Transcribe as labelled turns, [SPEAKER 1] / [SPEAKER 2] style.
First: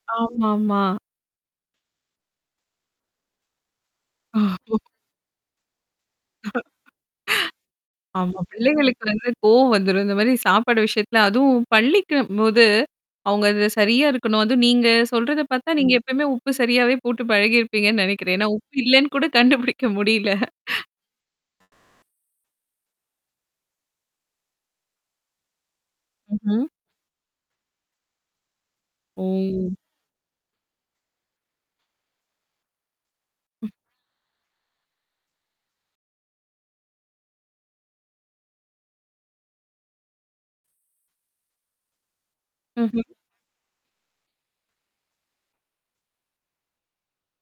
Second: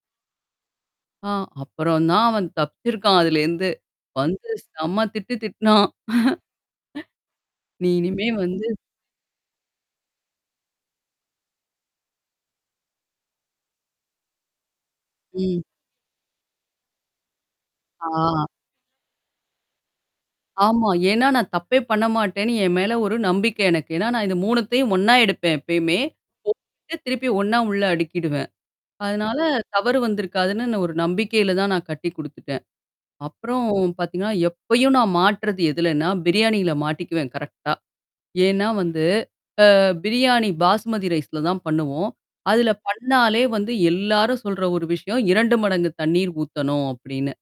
[SPEAKER 1] ஆமாமா.
[SPEAKER 2] ஆ! அப்புறம் தான், அவன் தப்புச்சிருக்கான் அதுலேந்து. வந்து செம்ம திட்டு திட்டுனான். நீ இனிமே
[SPEAKER 1] ஆமா.
[SPEAKER 2] வந்து
[SPEAKER 1] பிள்ளைகளுக்கு வந்து கோவம் வந்துரும். இந்த மாரி சாப்பாடு விஷயத்துல அதுவும் பள்ளிக்கும்போது, அவங்க அதுல சரியா இருக்கணும். அதுவும் நீங்க சொல்றத
[SPEAKER 2] ம்.
[SPEAKER 1] பாத்தா, நீங்க எப்பயுமே உப்பு சரியாவே போட்டு பழகியிருப்பீங்கன்னு நெனைக்கிறேன்.
[SPEAKER 2] ஆ.
[SPEAKER 1] ஏன்னா உப்பு இல்லன்னு கூட கண்டுபிடிக்க முடில.
[SPEAKER 2] ஆமா. ஏன்னா, நான் தப்பே பண்ண மாட்டேன்னு என் மேல ஒரு நம்பிக்கை எனக்கு. ஏன்னா நான் இந்த 3த்தயும் ஒண்ணா எடுப்பேன் எப்பயுமே.
[SPEAKER 1] ம்ஹ்ம்.
[SPEAKER 2] போட்டுட்டு திருப்பி ஒண்ணா உள்ள அடுக்கிடுவேன். அதுனால
[SPEAKER 1] ஓ!
[SPEAKER 2] தவறு வந்திருக்காதுன்னு நான் ஒரு நம்பிக்கையில தான் நான் கட்டி குடுத்துட்டேன். அப்புறம் பாத்தீங்கன்னா, எப்பயும் நான் மாட்டுறது எதுலன்னா, பிரியாணில மாட்டிக்குவேன் கரெக்ட்டா. ஏன்னா வந்து அ பிரியாணி பாஸ்மதி ரைஸ்ல தான் பண்ணுவோம். அதுல
[SPEAKER 1] ம்ஹ்ம்.
[SPEAKER 2] பண்ணாலே வந்து எல்லாரும் சொல்ற ஒரு விஷயம், 2 மடங்கு தண்ணீர் ஊத்தணும் அப்டின்னு.